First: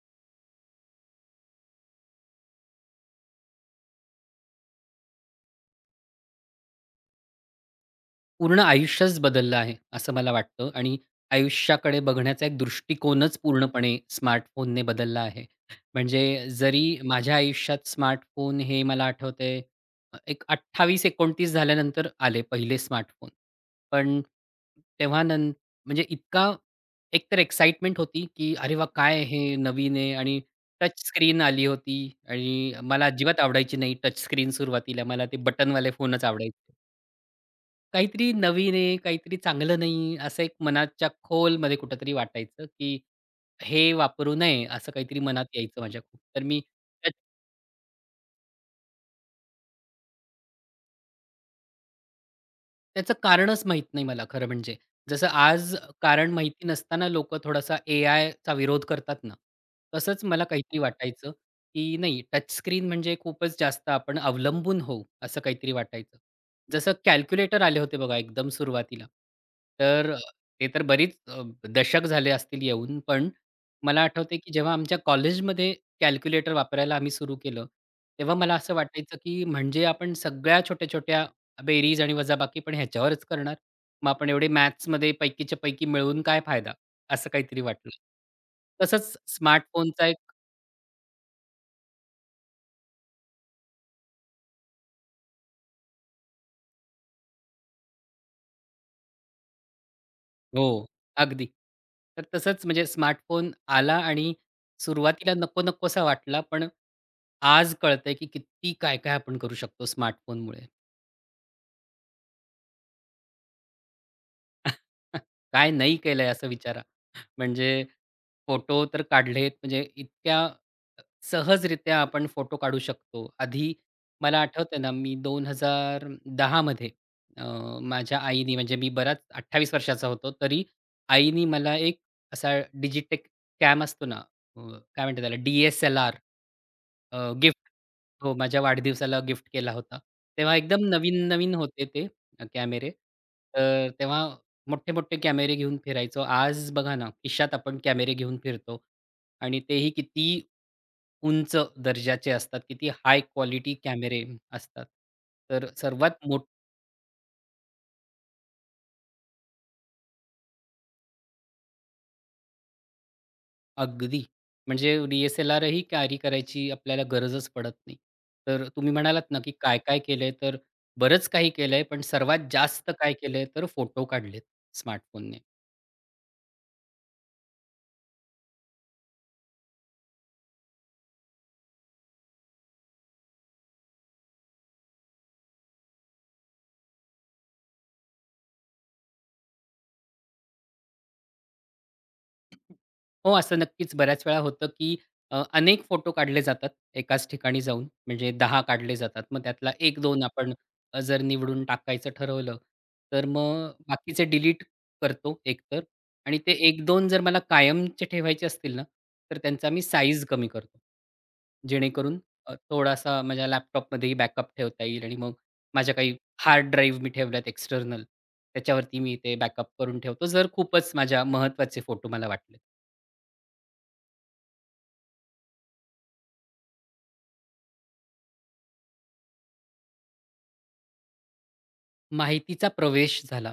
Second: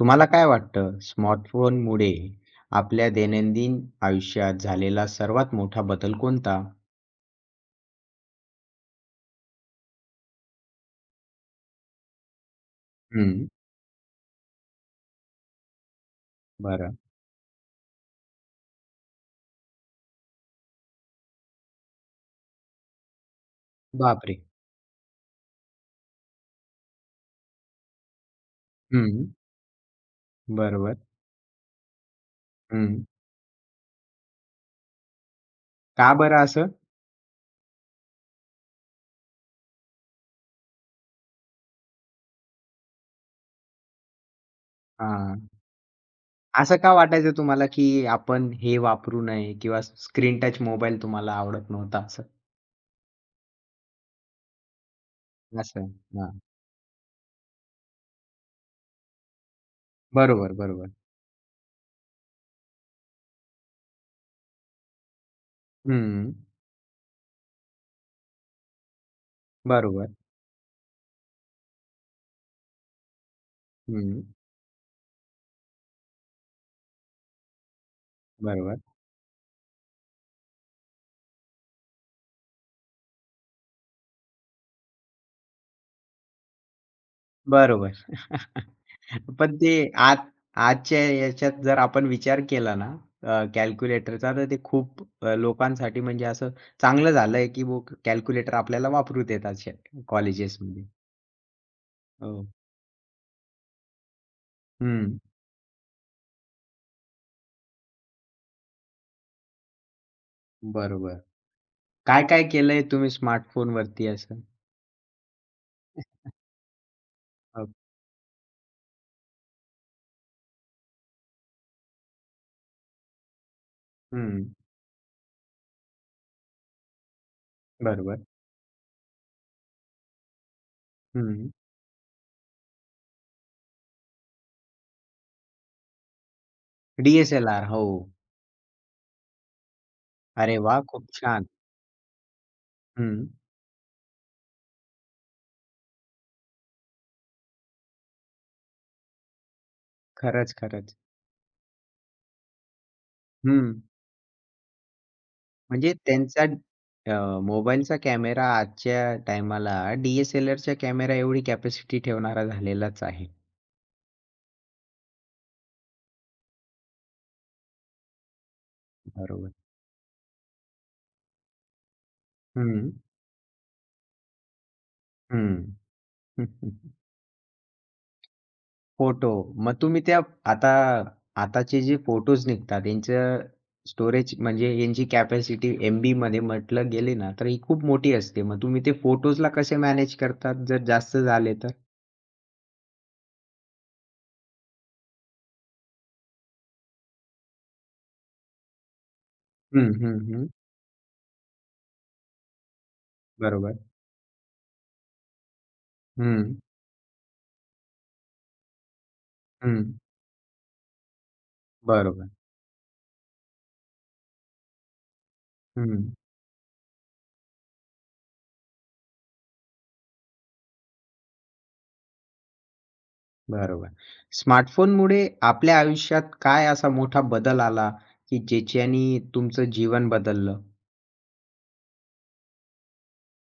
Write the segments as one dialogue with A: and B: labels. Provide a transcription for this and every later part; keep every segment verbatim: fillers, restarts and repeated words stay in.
A: तुम्हाला काय वाटतं, स्मार्टफोनमुळे आपल्या दैनंदिन आयुष्यात झालेला सर्वात मोठा बदल कोणता?
B: पूर्ण आयुष्यच बदललं आहे, असं मला वाटतं आणि आयुष्याकडे बघण्याचा एक दृष्टिकोनच
A: हं,
B: पूर्णपणे स्मार्टफोनने बदलला आहे. म्हणजे जरी
A: बरं.
B: माझ्या आयुष्यात स्मार्टफोन हे मला आठवतंय अ, एक अठ्ठावीस एकोणतीस झाल्यानंतर आले पहिले स्मार्टफोन. पण
A: बापरे!
B: तेव्हा नं म्हणजे इतका एकतर एक्साईटमेंट होती, की "अरे वाह!
A: हं,
B: काय हे नवीन आहे" आणि
A: बरोबर.
B: टच स्क्रीन आली होती आणि
A: हं.
B: मला अजिबात आवडायची नाही टच स्क्रीन सुरुवातीला. मला ते बटनवाले
A: का
B: फोनच
A: बरं असं?
B: आवडायचे. काहीतरी नवीन आहे, काहीतरी चांगलं नाही, असं एक मनाच्या खोलमध्ये कुठेतरी वाटायचं, की हे वापरू नये, असं काहीतरी मनात
A: हां.
B: यायचं माझ्या खूप. तर मी
A: असं का वाटायचं तुम्हाला, की आपण हे वापरू नये किंवा स्क्रीन टच मोबाईल तुम्हाला आवडत नव्हता असं?
B: त्याचं कारणच माहीत नाही मला खरं म्हणजे. जसं आज
A: असं.
B: कारण
A: हां.
B: माहिती नसताना लोकं थोडासा एआयचा विरोध करतात ना, तसंच मला
A: बरोबर,
B: काहीतरी
A: बरोबर.
B: वाटायचं, की नाही टच स्क्रीन म्हणजे खूपच जास्त आपण अवलंबून होऊ, असं काहीतरी वाटायचं.
A: हं.
B: जसं कॅल्क्युलेटर आले होते बघा एकदम सुरुवातीला.
A: बरोबर.
B: तर ते तर बरीच अ, दशक झाले असतील येऊन, पण मला
A: हं.
B: आठवतंय, की जेव्हा आमच्या कॉलेजमध्ये कॅल्क्युलेटर वापरायला आम्ही सुरू केलं, तेव्हा मला असं
A: बरोबर.
B: वाटायचं, की म्हणजे आपण सगळ्या छोट्या-छोट्या बेरीज आणि वजाबाकी पण ह्याच्यावरच करणार. मग आपण एवढे मॅथ्समध्ये पैकीच्या पैकी मिळवून काय फायदा? असं काहीतरी वाटलं.
A: बरोबर.
B: तसंच
A: पण ते
B: स्मार्टफोनचा एक
A: आज आजच्या याच्यात जर आपण विचार केला ना, अ, कॅल्क्युलेटरचा तर ते खूप अ, लोकांसाठी म्हणजे असं चांगलं झालंय, की वो कॅल्क्युलेटर आपल्याला वापरू देतात अशा
B: हो,
A: कॉलेजेसमध्ये.
B: अगदी. तर
A: हो.
B: तसंच म्हणजे स्मार्टफोन आला आणि
A: हं.
B: सुरुवातीला नको-नकोसा वाटला, पण आज कळतंय की किती काय-काय आपण करू शकतो स्मार्टफोनमुळे.
A: बरोबर. काय-काय केलंय तुम्ही स्मार्टफोनवरती असं?
B: काय नाही केलंय असं विचारा.
A: अ,
B: म्हणजे फोटो तर काढलेत म्हणजे इतक्या सहजरित्या आपण फोटो काढू शकतो. आधी मला
A: हं.
B: आठवतंय ना, मी दोन हजार दहा मध्ये अ, माझ्या
A: बरोबर.
B: आईनी म्हणजे मी बराच अठ्ठावीस वर्षाचा होतो, तरी आईनी
A: हं.
B: मला एक असा डिजिटेक कॅम असतो ना, अ, काय म्हणतात त्याला D S L R
A: D
B: uh,
A: S L
B: gift
A: हो.
B: हो, माझ्या वाढदिवसाला गिफ्ट केला होता. तेव्हा
A: अरे वाह!
B: एकदम
A: खूप छान.
B: नवीन-नवीन होते ते अ, कॅमेरे.
A: हं.
B: तर तेव्हा मोठे-मोठे कॅमेरे घेऊन फिरायचो. आज बघा ना, खिशात आपण कॅमेरे घेऊन फिरतो. आणि तेही किती
A: खरंच, खरंच.
B: उंच दर्जाचे असतात, किती हाय
A: हं.
B: क्वालिटी कॅमेरे असतात. तर
A: म्हणजे
B: सर्वात
A: त्यांचा
B: मोठ
A: अ, मोबाईलचा कॅमेरा आजच्या टायमाला डी-एस-एल-आरच्या कॅमेरा एवढी कॅपॅसिटी ठेवणारा झालेलाच आहे.
B: अगदी म्हणजे डी-एस-एल-आरही कॅरी करायची आपल्याला गरजच पडत नाही. तर तुम्ही म्हणालात ना,
A: बरोबर.
B: की काय-काय केलंय, तर बरंच काही केलंय, पण सर्वात जास्त
A: हं,
B: काय केलंय, तर फोटो काढलेत स्मार्टफोनने.
A: हं. फोटो. मग तुम्ही त्या आता आताचे जे फोटोज निघतात यांचं स्टोरेज म्हणजे यांची कॅपॅसिटी एमबी बीमध्ये म्हटलं गेली ना, तर ही खूप मोठी असते. मग तुम्ही ते फोटोजला कसे मॅनेज करतात जर जास्त झाले तर?
B: हो, असं नक्कीच बऱ्याच वेळा होतं, की अ, अनेक फोटो काढले जातात एकाच ठिकाणी जाऊन, म्हणजे दहा काढले जातात. मग त्यातला
A: हं,
B: एक
A: हं,
B: दोन
A: हं.
B: आपण अ, जर निवडून टाकायचं ठरवलं, तर मग
A: बरोबर.
B: बाकीचे डिलीट करतो एकतर आणि ते
A: हं,
B: एक दोन जर मला कायमचे ठेवायचे असतील ना, तर त्यांचा मी
A: हं.
B: साईज कमी करतो. जेणेकरून
A: बरोबर.
B: अ, थोडासा माझ्या लॅपटॉपमध्येही बॅकअप ठेवता येईल आणि मग माझ्या
A: हं.
B: काही हार्ड ड्राईव्ह मी ठेवल्यात एक्स्टर्नल, त्याच्यावरती मी ते बॅकअप करून ठेवतो, जर खूपच माझ्या महत्त्वाचे फोटो मला वाटले.
A: बरोबर. स्मार्टफोनमुळे आपल्या आयुष्यात काय असा मोठा बदल आला, की ज्याच्यानी तुमचं जीवन बदललं?
B: माहितीचा प्रवेश झाला.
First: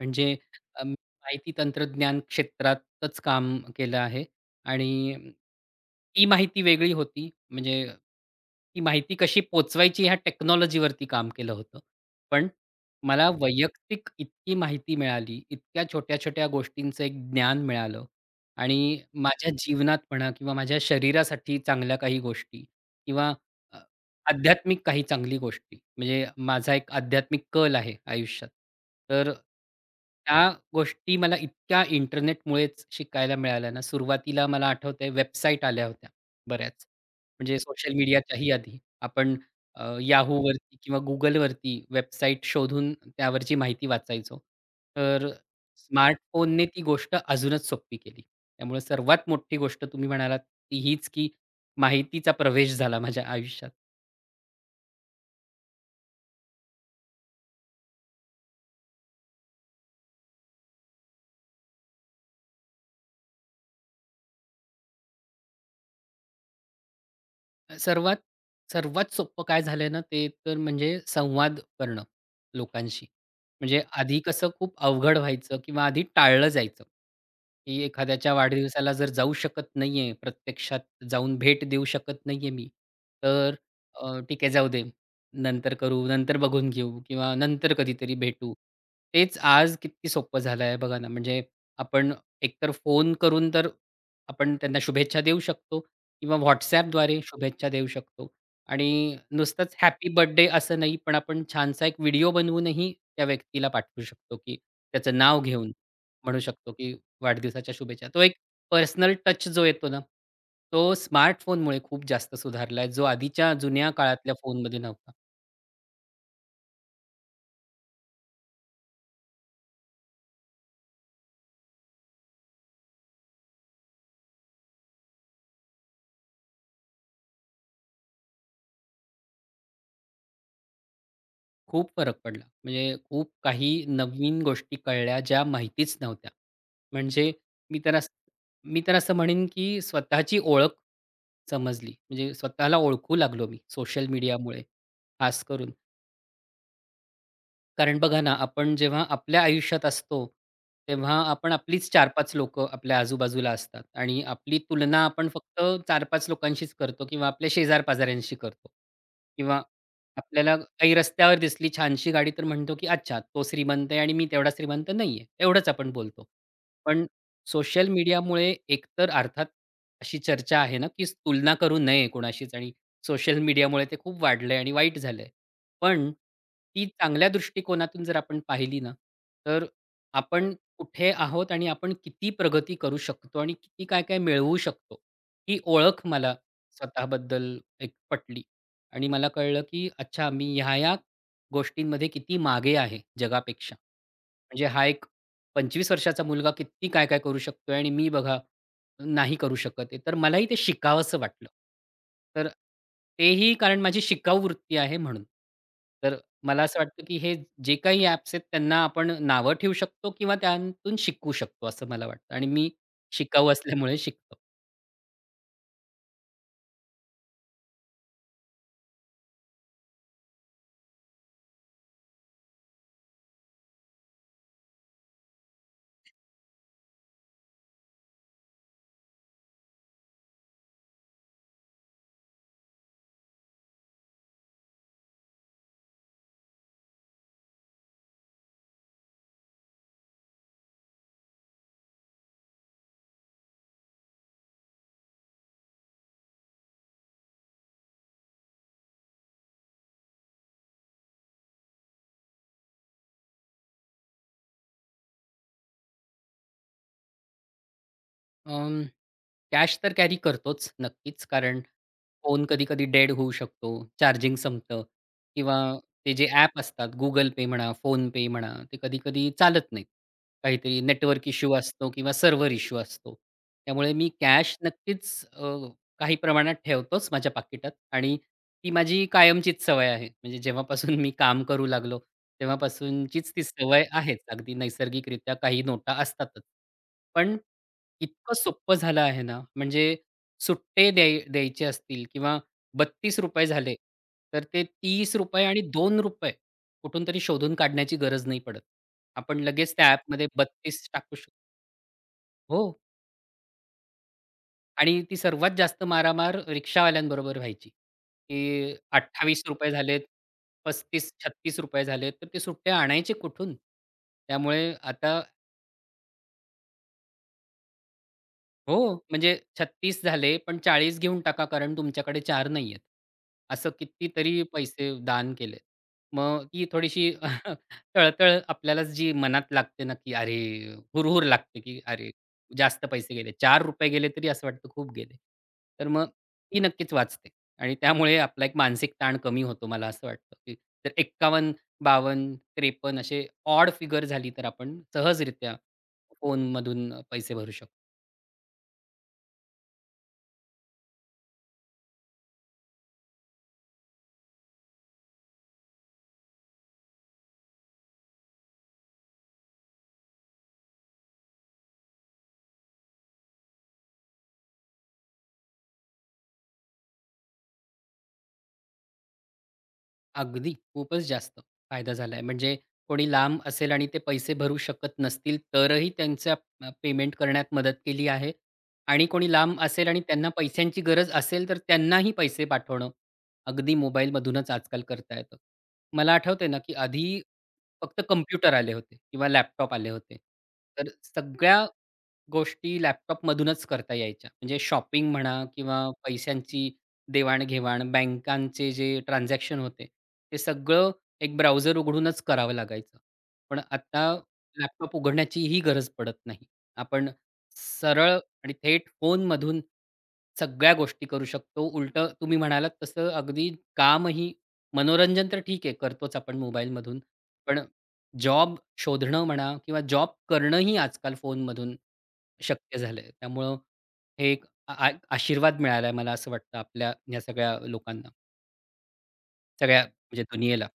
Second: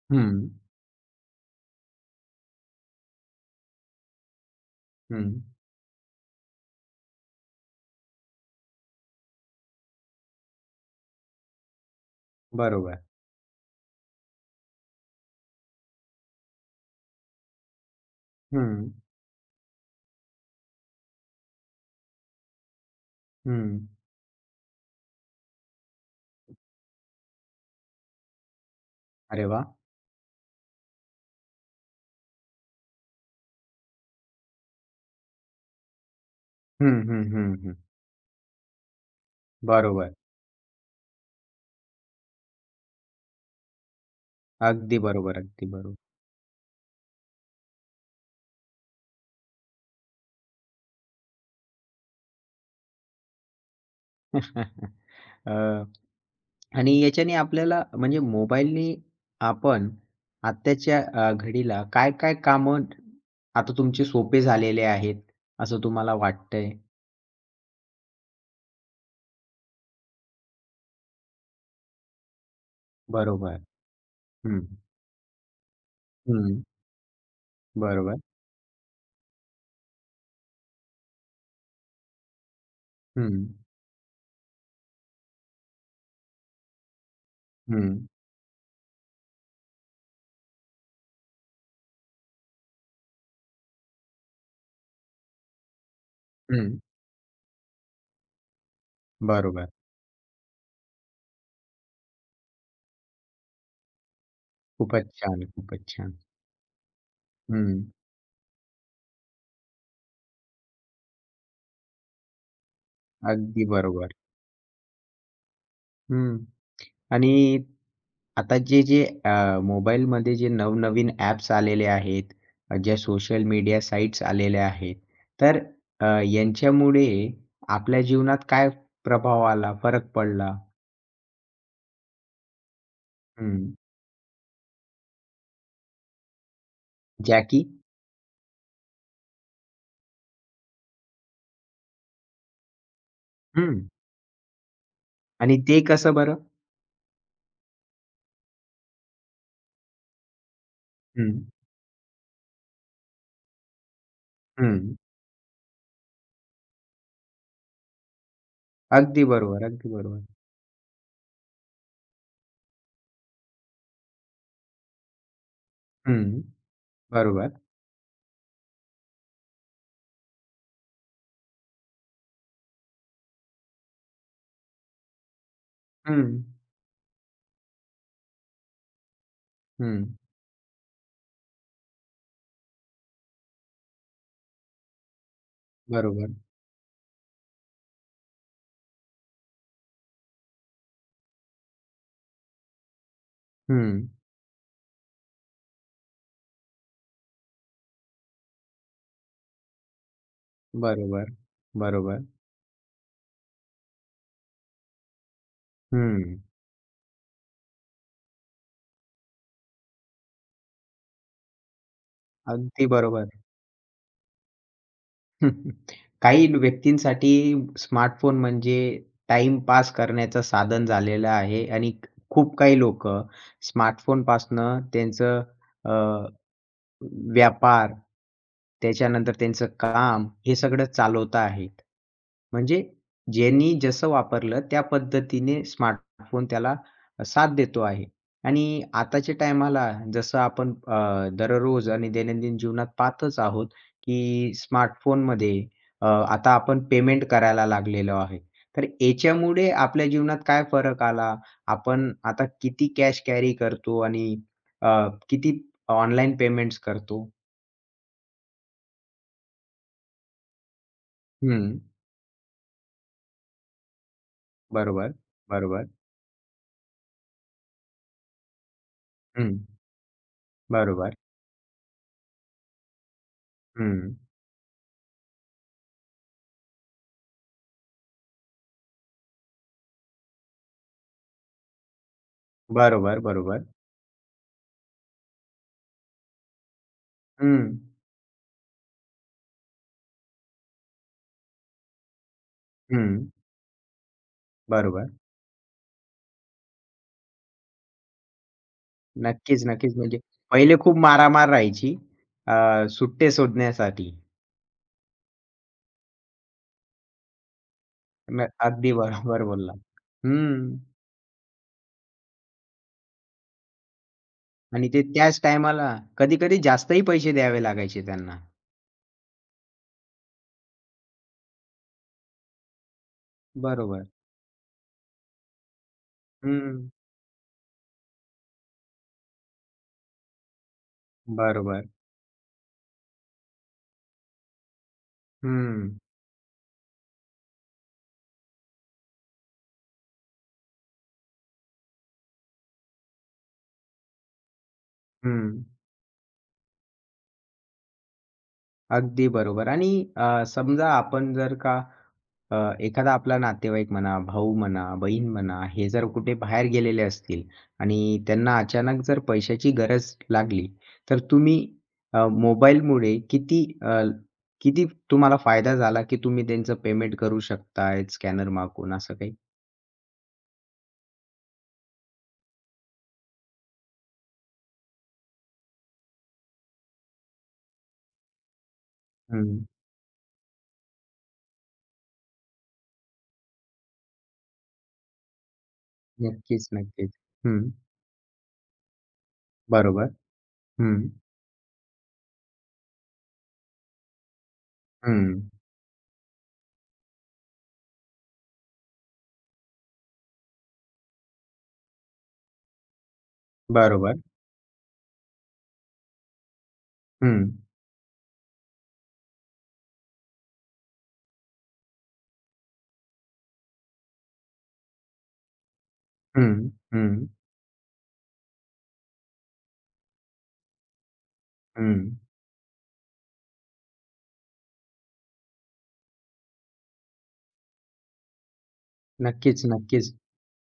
B: म्हणजे
A: हं,
B: अ, मी माहिती तंत्रज्ञान क्षेत्रातच काम केलं आहे आणि
A: हं.
B: ती माहिती वेगळी होती. म्हणजे ती माहिती कशी पोहचवायची ह्या टेक्नॉलॉजीवरती काम केलं होतं. पण
A: बरोबर.
B: मला वैयक्तिक इतकी माहिती मिळाली, इतक्या छोट्या-छोट्या गोष्टींचं एक ज्ञान मिळालं आणि
A: हं,
B: माझ्या जीवनात म्हणा किंवा माझ्या शरीरासाठी चांगल्या काही गोष्टी किंवा
A: हं.
B: आध्यात्मिक काही चांगली गोष्टी, म्हणजे माझा एक आध्यात्मिक कल आहे आयुष्यात. तर
A: अरे वा.
B: त्या गोष्टी मला इतक्या इंटरनेटमुळेच शिकायला मिळाल्या ना, सुरुवातीला मला आठवतंय वेबसाईट आल्या होत्या बऱ्याच,
A: हं, हं, हं,
B: म्हणजे
A: हं.
B: सोशल मीडियाच्याही आधी. आपण अ,
A: बरोबर.
B: Yahooवरती किंवा Googleवरती वेबसाईट शोधून त्यावरची माहिती वाचायचो.
A: अगदी
B: तर
A: बरोबर, अगदी बरोबर.
B: स्मार्टफोनने ती गोष्ट अजूनच सोपी केली. त्यामुळे सर्वात मोठी गोष्ट तुम्ही म्हणालात ती हीच, की माहितीचा प्रवेश झाला माझ्या आयुष्यात.
A: अ, आणि याच्याने आपल्याला म्हणजे मोबाईलनी आपण आत्ताच्या अ, घडीला काय-काय कामं आता तुमचे सोपे झालेले आहेत, असं तुम्हाला वाटतंय?
B: अ, सर्वात सर्वात सोपं काय झालंय ना, ते तर म्हणजे संवाद करणं लोकांशी.
A: बरोबर.
B: म्हणजे आधी कसं
A: हं,
B: खूप अवघड व्हायचं किंवा आधी टाळलं
A: हं.
B: जायचं, की
A: बरोबर.
B: एखाद्याच्या वाढदिवसाला जर जाऊ शकत नाहीये, प्रत्यक्षात जाऊन भेट देऊ शकत नाहीये मी,
A: हं,
B: तर अ, ठीक आहे जाऊ दे, नंतर करू, नंतर बघून घेऊ किंवा नंतर
A: हं,
B: कधीतरी भेटू. तेच आज किती सोपं झालं आहे बघा ना, म्हणजे आपण एकतर फोन करून तर आपण त्यांना शुभेच्छा देऊ शकतो किंवा
A: हं.
B: WhatsAppद्वारे शुभेच्छा देऊ शकतो आणि
A: बरोबर.
B: नुसतंच हॅपी बर्थडे असं नाही, पण आपण छानसा एक व्हिडिओ बनवूनही त्या व्यक्तीला पाठवू शकतो, की
A: खूपच
B: त्याचं नाव
A: छान,
B: घेऊन
A: खूपच छान.
B: म्हणू शकतो, की वाढदिवसाच्या
A: हं,
B: शुभेच्छा. तो एक पर्सनल टच जो येतो ना, तो स्मार्टफोनमुळे खूप जास्त सुधारला आहे, जो आधीच्या
A: अगदी
B: जुन्या
A: बरोबर.
B: काळातल्या फोनमध्ये नव्हता.
A: हं. आणि आता जे जे अ, मोबाईलमध्ये जे नवनवीन ॲप्स आलेले आहेत, अ, ज्या सोशल मीडिया साइट्स आलेल्या आहेत, तर अ, यांच्यामुळे आपल्या जीवनात काय प्रभाव आला, फरक पडला?
B: खूप फरक पडला. म्हणजे खूप काही
A: हं.
B: नवीन गोष्टी कळल्या ज्या माहितीच नव्हत्या. म्हणजे
A: ज्या की
B: मी तर असं मी तर असं म्हणेन, की स्वतःची ओळख समजली. म्हणजे स्वतःला ओळखू लागलो मी
A: हं.
B: सोशल मीडियामुळे खास
A: आणि
B: करून.
A: ते कसं बरं?
B: कारण बघा ना, आपण जेव्हा आपल्या आयुष्यात असतो, तेव्हा
A: हं,
B: आपण आपलीच चार पाच लोकं आपल्या आजूबाजूला असतात आणि आपली
A: हं.
B: तुलना आपण फक्त चार पाच लोकांशीच करतो किंवा आपल्या शेजार-पाजाऱ्यांशी करतो
A: अगदी
B: किंवा
A: बरोबर, अगदी बरोबर.
B: आपल्याला काही रस्त्यावर दिसली छानशी गाडी तर म्हणतो, की "अच्छा, तो श्रीमंत आहे आणि मी तेवढा श्रीमंत नाही आहे." एवढंच आपण बोलतो.
A: हं.
B: पण
A: बरोबर.
B: सोशल मीडियामुळे एकतर अर्थात अशी चर्चा आहे ना, की तुलना करू नये कोणाशीच आणि सोशल मीडियामुळे ते खूप वाढलंय आणि वाईट झालंय. पण
A: हं,
B: ती चांगल्या दृष्टिकोनातून जर आपण पाहिली ना, तर
A: हं.
B: आपण कुठे आहोत आणि आपण किती प्रगती करू शकतो आणि किती काय-काय मिळवू शकतो, ही ओळख
A: बरोबर.
B: मला स्वतःबद्दल एक पटली आणि मला कळलं, की अच्छा मी ह्या-ह्या गोष्टींमध्ये किती मागे आहे जगापेक्षा.
A: हं.
B: म्हणजे हा एक पंचवीस वर्षाचा मुलगा किती काय-काय करू शकतोय आणि मी बघा नाही करू शकत आहे. तर मलाही ते शिकावसं
A: बरोबर,
B: वाटलं.
A: बरोबर.
B: तर तेही कारण माझी शिकाऊ वृत्ती आहे म्हणून. तर
A: हं.
B: मला असं वाटतं, की हे जे काही ॲप्स आहेत त्यांना आपण नावं ठेवू शकतो किंवा त्यातून शिकू शकतो असं मला वाटतं आणि मी
A: अगदी बरोबर.
B: शिकाऊ असल्यामुळे शिकतो.
A: काही व्यक्तींसाठी स्मार्टफोन म्हणजे टाइम पास करण्याचं साधन झालेलं आहे आणि खूप काही लोक स्मार्टफोन स्मार्टफोनपासनं त्यांचं अ, व्यापार, त्याच्यानंतर त्यांचं काम हे सगळं चालवता आहेत. म्हणजे ज्यांनी जसं वापरलं त्या पद्धतीने स्मार्टफोन त्याला साथ देतो आहे. आणि आताच्या टायमाला जसं आपण अ, दररोज आणि दैनंदिन जीवनात पाहतच आहोत, की स्मार्टफोनमध्ये अ, आता आपण पेमेंट करायला लागलेलो आहे. तर याच्यामुळे आपल्या जीवनात काय फरक आला? आपण आता किती कॅश कॅरी करतो आणि अ, किती ऑनलाईन पेमेंट्स करतो.
B: अं, कॅश तर कॅरी करतोच नक्कीच. कारण
A: हं.
B: फोन कधी-कधी डेड होऊ शकतो, चार्जिंग संपतं
A: बरोबर,
B: किंवा
A: बरोबर.
B: ते जे ॲप असतात Google पे म्हणा, फोन पे म्हणा, ते कधी-कधी
A: हं.
B: चालत नाहीत. काहीतरी
A: बरोबर.
B: नेटवर्क इश्यू असतो किंवा सर्व्हर इश्यू असतो. त्यामुळे मी
A: हं.
B: कॅश नक्कीच अ, काही प्रमाणात ठेवतोच माझ्या पाकिटात आणि ती माझी कायमचीच सवय आहे. म्हणजे जेव्हापासून मी काम करू लागलो,
A: बरोबर,
B: तेव्हापासूनचीच ती
A: बरोबर.
B: सवय आहेच. अगदी नैसर्गिकरित्या काही नोटा असतातच. पण
A: हं.
B: इतकं सोपं झालं आहे ना, म्हणजे सुट्टे द्याय द्यायचे असतील किंवा
A: हं.
B: ₹बत्तीस रुपये झाले, तर ते
A: बरोबर.
B: ₹तीस रुपये आणि ₹दोन रुपये कुठून तरी शोधून काढण्याची गरज नाही पडत. आपण
A: नक्कीच,
B: लगेच त्या
A: नक्कीच. म्हणजे
B: ॲपमध्ये
A: पहिले
B: बत्तीस
A: खूप
B: टाकू शकतो.
A: मारामार राहायची अ,
B: हो.
A: सुट्टे शोधण्यासाठी.
B: आणि ती सर्वात जास्त मारामार रिक्षावाल्यांबरोबर व्हायची,
A: न
B: की
A: अगदी बरोबर
B: ₹अठ्ठावीस रुपये
A: बोललात.
B: झालेत,
A: हं.
B: ₹पस्तीस-छत्तीस डॉलर झालेत, तर ते सुट्टे आणायचे कुठून? त्यामुळे
A: आणि ते
B: आता
A: त्याच टायमाला कधी-कधी जास्तही पैसे द्यावे लागायचे त्यांना.
B: हो, म्हणजे छत्तीस झाले, पण चाळीस घेऊन टाका, कारण तुमच्याकडे चार नाहीयेत. असं
A: बरोबर.
B: कितीतरी पैसे दान केले मग ती
A: हं.
B: थोडीशी तळतळ आपल्यालाच जी मनात लागते ना, की अरे, हुरहुर लागते, की
A: बरोबर.
B: अरे, जास्त पैसे गेले. ₹चार रुपये गेले तरी असं वाटतं खूप गेले. तर
A: हं.
B: मग ती नक्कीच वाचते आणि त्यामुळे आपला एक मानसिक ताण कमी होतो. मला असं वाटतं, की जर एक्कावन्न, बावन्न, त्रेपन्न असे ऑड फिगर झाली, तर आपण सहजरित्या
A: हं.
B: फोनमधून पैसे भरू शकतो.
A: अगदी बरोबर आणि अ, समजा आपण जर का अ, एखादा आपला नातेवाईक म्हणा, भाऊ म्हणा, बहीण म्हणा, हे जर कुठे बाहेर गेलेले असतील आणि त्यांना अचानक जर पैशाची गरज लागली, तर तुम्ही अ, मोबाईलमुळे किती अ, किती तुम्हाला फायदा झाला, की तुम्ही त्यांचं पेमेंट करू शकताय स्कॅनर मागून असं काही?
B: अगदी. खूपच जास्त फायदा झालाय. म्हणजे कोणी लांब असेल आणि ते पैसे भरू शकत नसतील, तरही त्यांचा अ, पेमेंट करण्यात मदत केली आहे. आणि कोणी लांब
A: हं.
B: असेल आणि त्यांना पैशांची गरज असेल, तर त्यांनाही पैसे पाठवणं अगदी मोबाईलमधूनच आजकाल करता येतं. मला आठवतंय ना,
A: नक्कीच,
B: की
A: नक्कीच.
B: आधी
A: हं.
B: फक्त कॉम्प्युटर आले होते किंवा लॅपटॉप आले
A: बरोबर.
B: होते. तर
A: हं.
B: सगळ्या गोष्टी लॅपटॉपमधूनच करता यायच्या. म्हणजे शॉपिंग म्हणा
A: हं.
B: किंवा पैशांची देवाण-घेवाण, बँकांचे जे ट्रान्झॅक्शन होते, ते सगळं एक ब्राउझर उघडूनच करावं लागायचं. पण आता
A: बरोबर.
B: लॅपटॉप उघडण्याचीही गरज पडत नाही. आपण
A: हं.
B: सरळ आणि थेट फोनमधून सगळ्या गोष्टी करू शकतो. उलटं तुम्ही म्हणालात तसं अगदी कामही मनोरंजन तर ठीक आहे, करतोच आपण
A: हं.
B: मोबाईलमधून.
A: हं.
B: पण जॉब शोधणं म्हणा किंवा जॉब करणंही आजकाल फोनमधून
A: हं.
B: शक्य झालंय. त्यामुळं हे एक आ आ आशीर्वाद मिळालाय मला असं वाटतं आपल्या ह्या सगळ्या लोकांना,
A: नक्कीच,
B: सगळ्या
A: नक्कीच.
B: म्हणजे दुनियेला.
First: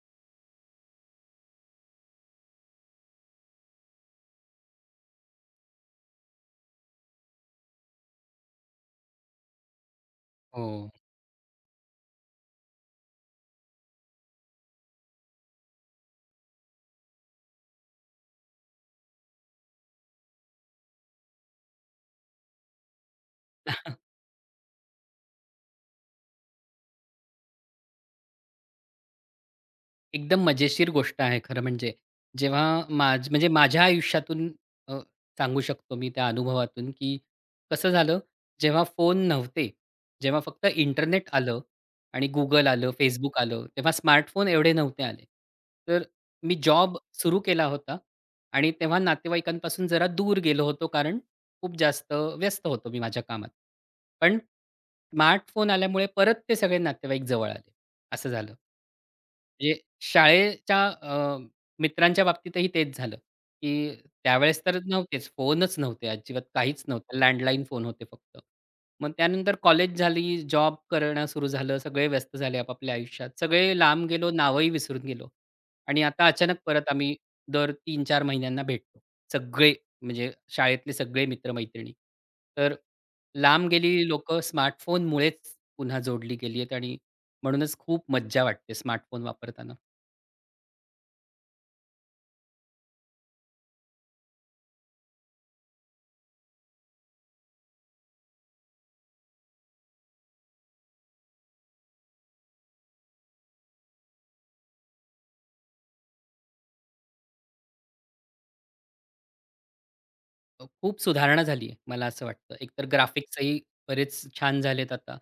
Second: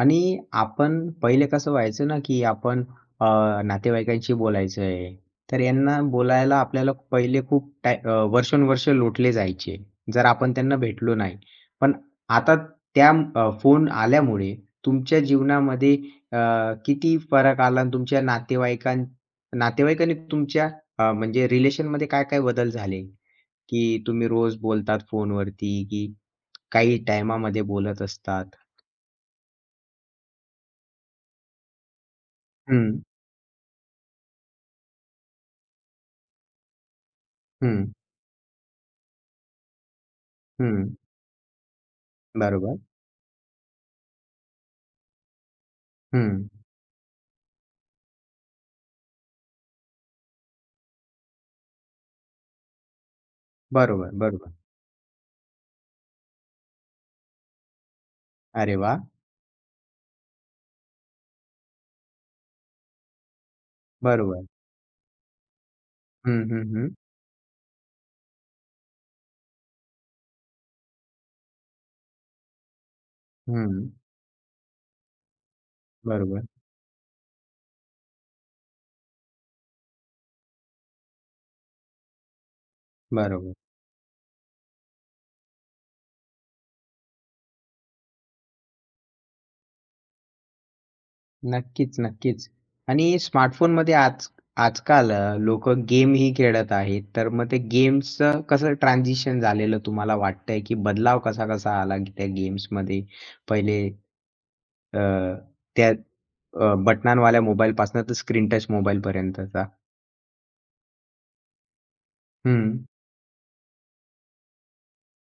A: आणि आपण पहिले कसं व्हायचं ना, की आपण अ, नातेवाईकांशी बोलायचं आहे, तर यांना बोलायला आपल्याला पहिले खूप टाय अ, वर्षानुवर्ष लोटले जायचे, जर आपण
B: हो.
A: त्यांना भेटलो नाही. पण आता त्या अ, फोन आल्यामुळे तुमच्या जीवनामध्ये अ, किती फरक आला आणि तुमच्या नातेवाईकां नातेवाईकांनी तुमच्या अ, म्हणजे रिलेशनमध्ये काय-काय बदल झाले? की तुम्ही रोज बोलतात फोनवरती, की काही टाईमामध्ये बोलत असतात?
B: एकदम मजेशीर गोष्ट आहे खरं म्हणजे. जेव्हा
A: हं,
B: माझ म्हणजे माझ्या आयुष्यातून अ, सांगू शकतो मी त्या अनुभवातून, की
A: हं,
B: कसं झालं, जेव्हा फोन नव्हते, जेव्हा फक्त
A: हं.
B: इंटरनेट आलं आणि Google
A: बरोबर.
B: आलं, फेसबुक आलं, तेव्हा स्मार्टफोन एवढे नव्हते आले. तर
A: हं.
B: मी जॉब सुरू केला होता आणि तेव्हा नातेवाईकांपासून जरा दूर गेलो होतो, कारण खूप जास्त व्यस्त होतो मी माझ्या कामात.
A: बरोबर,
B: पण
A: बरोबर.
B: स्मार्टफोन आल्यामुळे परत ते सगळे नातेवाईक जवळ आले. असं झालं.
A: अरे वाह!
B: म्हणजे शाळेच्या अ, मित्रांच्या बाबतीतही तेच झालं, की
A: बरोबर.
B: त्यावेळेस तर नव्हतेच, फोनच नव्हते
A: हं,
B: अजिबात
A: हं,
B: काहीच
A: हं.
B: नव्हतं. लँडलाईन फोन होते फक्त. मग त्यानंतर कॉलेज झाली, जॉब करणं सुरू झालं, सगळे व्यस्त झाले आपापल्या आयुष्यात. सगळे
A: हं.
B: लांब गेलो, नावंही विसरून गेलो आणि आता
A: बरोबर,
B: अचानक परत आम्ही दर तीन चार महिन्यांना भेटतो. सगळे म्हणजे शाळेतले सगळे मित्र तर
A: बरोबर.
B: लांब गेलेली लोकं स्मार्टफोनमुळेच पुन्हा जोडली गेली आहेत आणि म्हणूनच खूप मज्जा वाटते स्मार्टफोन वापरताना.
A: नक्कीच, नक्कीच. आणि स्मार्टफोनमध्ये आज आजकाल अ, लोकं गेमही खेळत आहेत. तर मग ते गेम्सचं कसं ट्रान्झिशन झालेलं तुम्हाला वाटतंय, की बदलाव कसा-कसा आला त्या गेम्समध्ये? पहिले अ, त्या अ, बटनांवाल्या मोबाईलपासनं तर स्क्रीन टच मोबाईलपर्यंतचा.
B: अ, खूप सुधारणा झाली आहे, मला असं वाटतं.
A: हं,
B: एकतर ग्राफिक्सही बरेच छान झालेत आता.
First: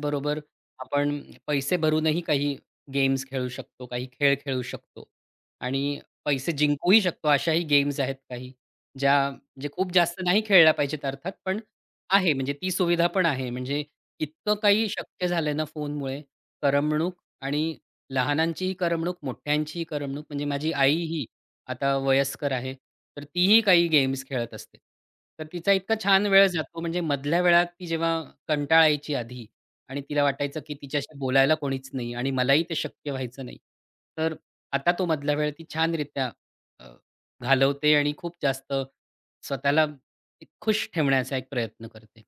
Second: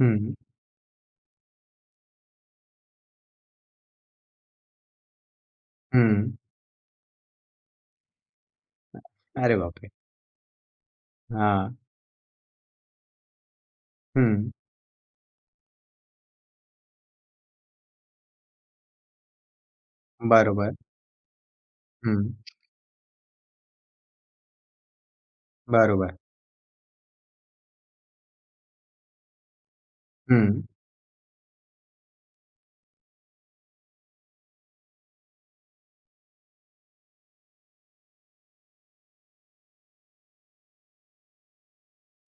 A: हं,
B: आपण पैसे भरूनही काही गेम्स खेळू शकतो, काही खेळ खेळू शकतो आणि
A: हं.
B: पैसे जिंकूही शकतो. अशाही गेम्स आहेत काही, ज्या
A: अरे
B: म्हणजे
A: बापरे!
B: खूप जास्त नाही खेळल्या पाहिजेत अर्थात, पण
A: हां.
B: आहे म्हणजे ती सुविधा पण आहे. म्हणजे
A: हं.
B: इतकं काही शक्य झालंय ना फोनमुळे, करमणूक आणि लहानांचीही करमणूक, मोठ्यांचीही करमणूक. म्हणजे माझी
A: बरोबर.
B: आई ही आता
A: हं.
B: वयस्कर आहे. तर तीही काही गेम्स खेळत असते. तर तिचा इतका
A: बरोबर.
B: छान वेळ हं. जातो म्हणजे मधल्या वेळात ती जेव्हा कंटाळायची आधी आणि तिला वाटायचं,
A: हं.
B: की तिच्याशी बोलायला कोणीच नाही आणि मलाही ते शक्य व्हायचं नाही. तर आता तो मधला वेळ ती छानरित्या अ, घालवते आणि खूप जास्त स्वतःला एक खुश ठेवण्याचा एक प्रयत्न करते.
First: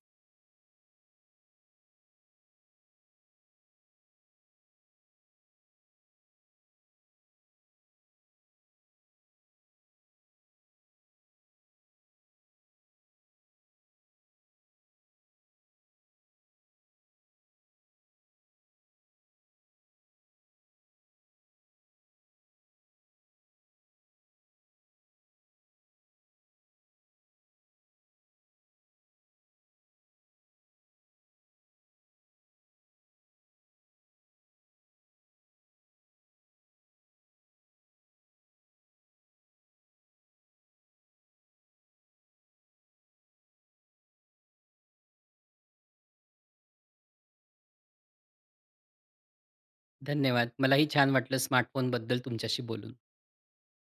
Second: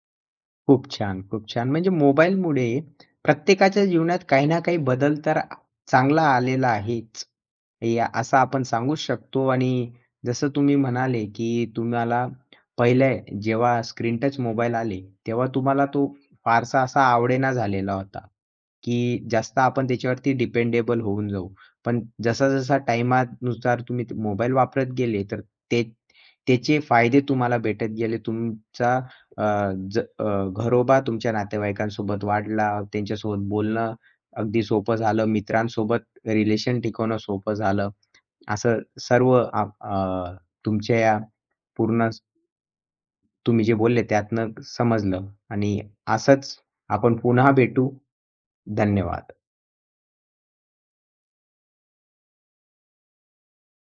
A: खूप छान, खूप छान. म्हणजे मोबाईलमुळे प्रत्येकाच्या जीवनात काही ना काही बदल तर आ चांगला आलेला आहेच. या असं आपण सांगूच शकतो आणि जसं तुम्ही म्हणाले, की तुम्हाला पहिले जेव्हा स्क्रीन टच मोबाईल आले, तेव्हा तुम्हाला तो फारसा असा आवडेना झालेला होता, की जास्त आपण त्याच्यावरती डिपेंडेबल होऊन जाऊ. पण जसा-जसा टाईमानुसार तुम्ही मोबाईल वापरत गेले, तर ते त्याचे फायदे तुम्हाला भेटत गेले. तुमचा अ, ज अ, घरोबा तुमच्या नातेवाईकांसोबत वाढला, त्यांच्यासोबत बोलणं अगदी सोपं झालं, मित्रांसोबत रिलेशन टिकवणं सोपं झालं. असं सर्व आ अ, तुमच्या या पूर्ण स- तुम्ही जे बोलले त्यातनं समजलं आणि असंच आपण पुन्हा भेटू. धन्यवाद.
B: धन्यवाद. मलाही छान वाटलं स्मार्टफोनबद्दल तुमच्याशी बोलून.